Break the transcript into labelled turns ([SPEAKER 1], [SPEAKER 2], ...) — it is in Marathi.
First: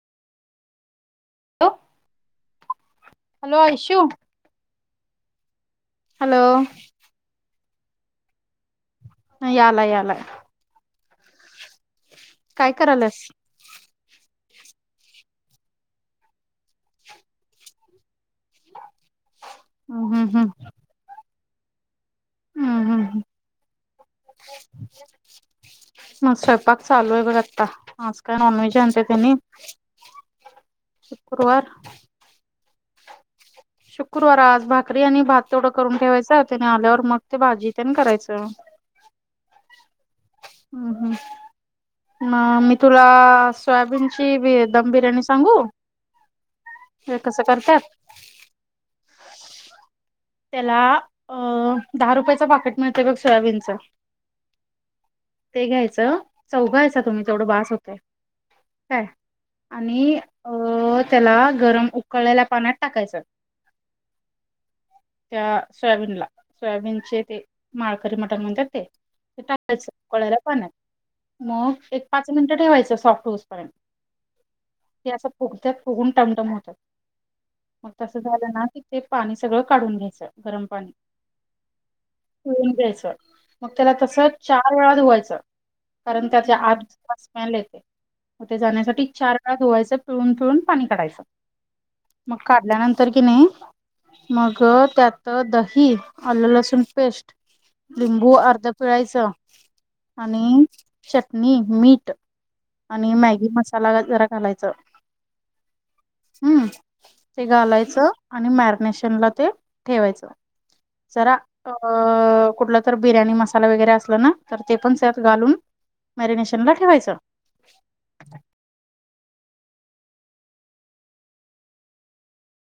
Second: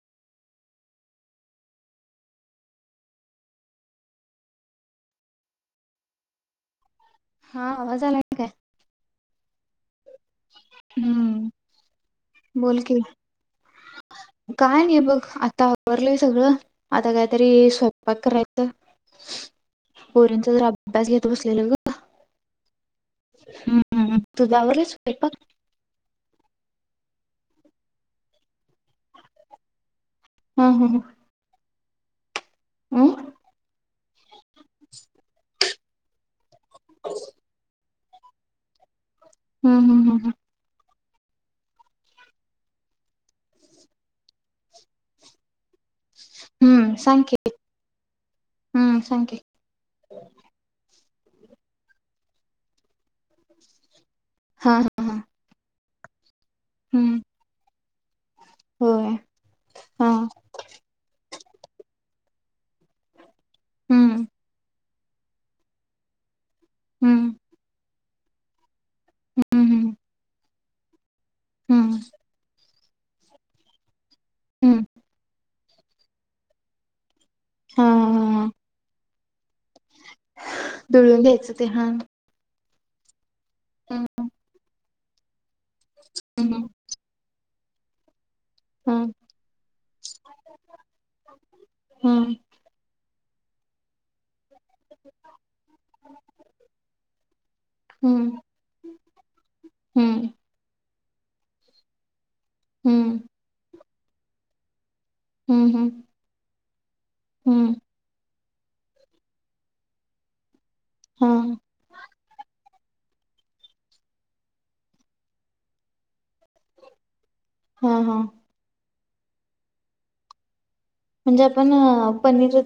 [SPEAKER 1] [inaudible] हॅलो आयशु? हॅलो?
[SPEAKER 2] हां आवाज आलाय काय?
[SPEAKER 1] यालाय यालाय.
[SPEAKER 2] हम्म.
[SPEAKER 1] काय
[SPEAKER 2] बोल की
[SPEAKER 1] कराल्यास?
[SPEAKER 2] काय नाही बघ आता आवरलंय सगळं आता काहीतरी स्वयंपाक करायचं.
[SPEAKER 1] हम् हम्
[SPEAKER 2] पोरींचा जरा अभ्यास घेत बसलेलो गं.
[SPEAKER 1] हम्म हम्म हम्म.
[SPEAKER 2] तुझं आवरलं स्वयंपाक
[SPEAKER 1] मग स्वयं पाक चालू आहे बघ आत्ता आज काय नॉनव्हेज आणत्यात ह्यांनी शुक्कुरवार.
[SPEAKER 2] अम्म?
[SPEAKER 1] शुक्कुरवार आज भाकरी आणि भात तेवढं करून ठेवायचं त्यानी आल्यावर मग ते भाजी तेन कराय अच्छा.
[SPEAKER 2] हम्म हम्म हम्म हम्म.
[SPEAKER 1] हम्म हम्म. म मी तुला सोयाबीनची बी दम बिर्याणी सांगू?
[SPEAKER 2] हम्म
[SPEAKER 1] हे
[SPEAKER 2] सांग की
[SPEAKER 1] कसं करतात?
[SPEAKER 2] हम्म सांग की.
[SPEAKER 1] आ अ दहा रुपयचं पाकीट मिळतंय बघ सोयाबीनच.
[SPEAKER 2] हां हां हां.
[SPEAKER 1] घ्यायच चौघाअच असता तुम्ही तेवढं बास होतय. काय
[SPEAKER 2] होय हा
[SPEAKER 1] आणि अ त्याला.. गरम उकळलेला पाण्यात टाकायचं.
[SPEAKER 2] हम्म.
[SPEAKER 1] त्या सोयाबीनला-सोयाबीनचे
[SPEAKER 2] हम्म
[SPEAKER 1] ते माळकरी मटण म्हणतात ते.. ते
[SPEAKER 2] हम्म
[SPEAKER 1] टाकायच
[SPEAKER 2] हम्म
[SPEAKER 1] कळाला पाण.. मग
[SPEAKER 2] हम्म
[SPEAKER 1] एक पाच मिनिटं ठेवायचं सॉफ्ट ऊस पर्यंत
[SPEAKER 2] हम्म
[SPEAKER 1] ते असं.. फुगत्या फुगून टमटम होतात.
[SPEAKER 2] हा
[SPEAKER 1] मग तस..
[SPEAKER 2] हा हा
[SPEAKER 1] तथ पाणी सगळ काढून घ्यायच. गरम पा..
[SPEAKER 2] दळून घ्यायचं ते हा हम्म
[SPEAKER 1] च मग त्याला तस चार वेळा धुवायचं कारण त्यात
[SPEAKER 2] हम्म
[SPEAKER 1] आठ स् मॅल.. ते [inaudible] हो ते
[SPEAKER 2] हम्म
[SPEAKER 1] जाण्यासाठी चार वेळा धुवायचं पिळून पिळून पाणी काढायचं.
[SPEAKER 2] हम्म
[SPEAKER 1] मग काढल्यानंतर.. की नाही मग त्यात दही, आलं लसूण, पेस्ट... लिंबू
[SPEAKER 2] हम्म
[SPEAKER 1] अर्ध पिळायच.
[SPEAKER 2] हम्म
[SPEAKER 1] आणि.. चटणी मीठ आणि
[SPEAKER 2] हम्म
[SPEAKER 1] मॅगी मसाला जरा घालायच.
[SPEAKER 2] हम्म हम्म.
[SPEAKER 1] हम् ते घालायचं आणि मॅरिनेशनला ते ठेवायचं.
[SPEAKER 2] हा
[SPEAKER 1] सरा अ कुठला... तर बिर्याणी मसाला वगैरे असलं ना तर ते पण सत घालून मॅरिनेशन ला ठेवायचं.
[SPEAKER 2] हा हा. म्हणजे आपण पनीर..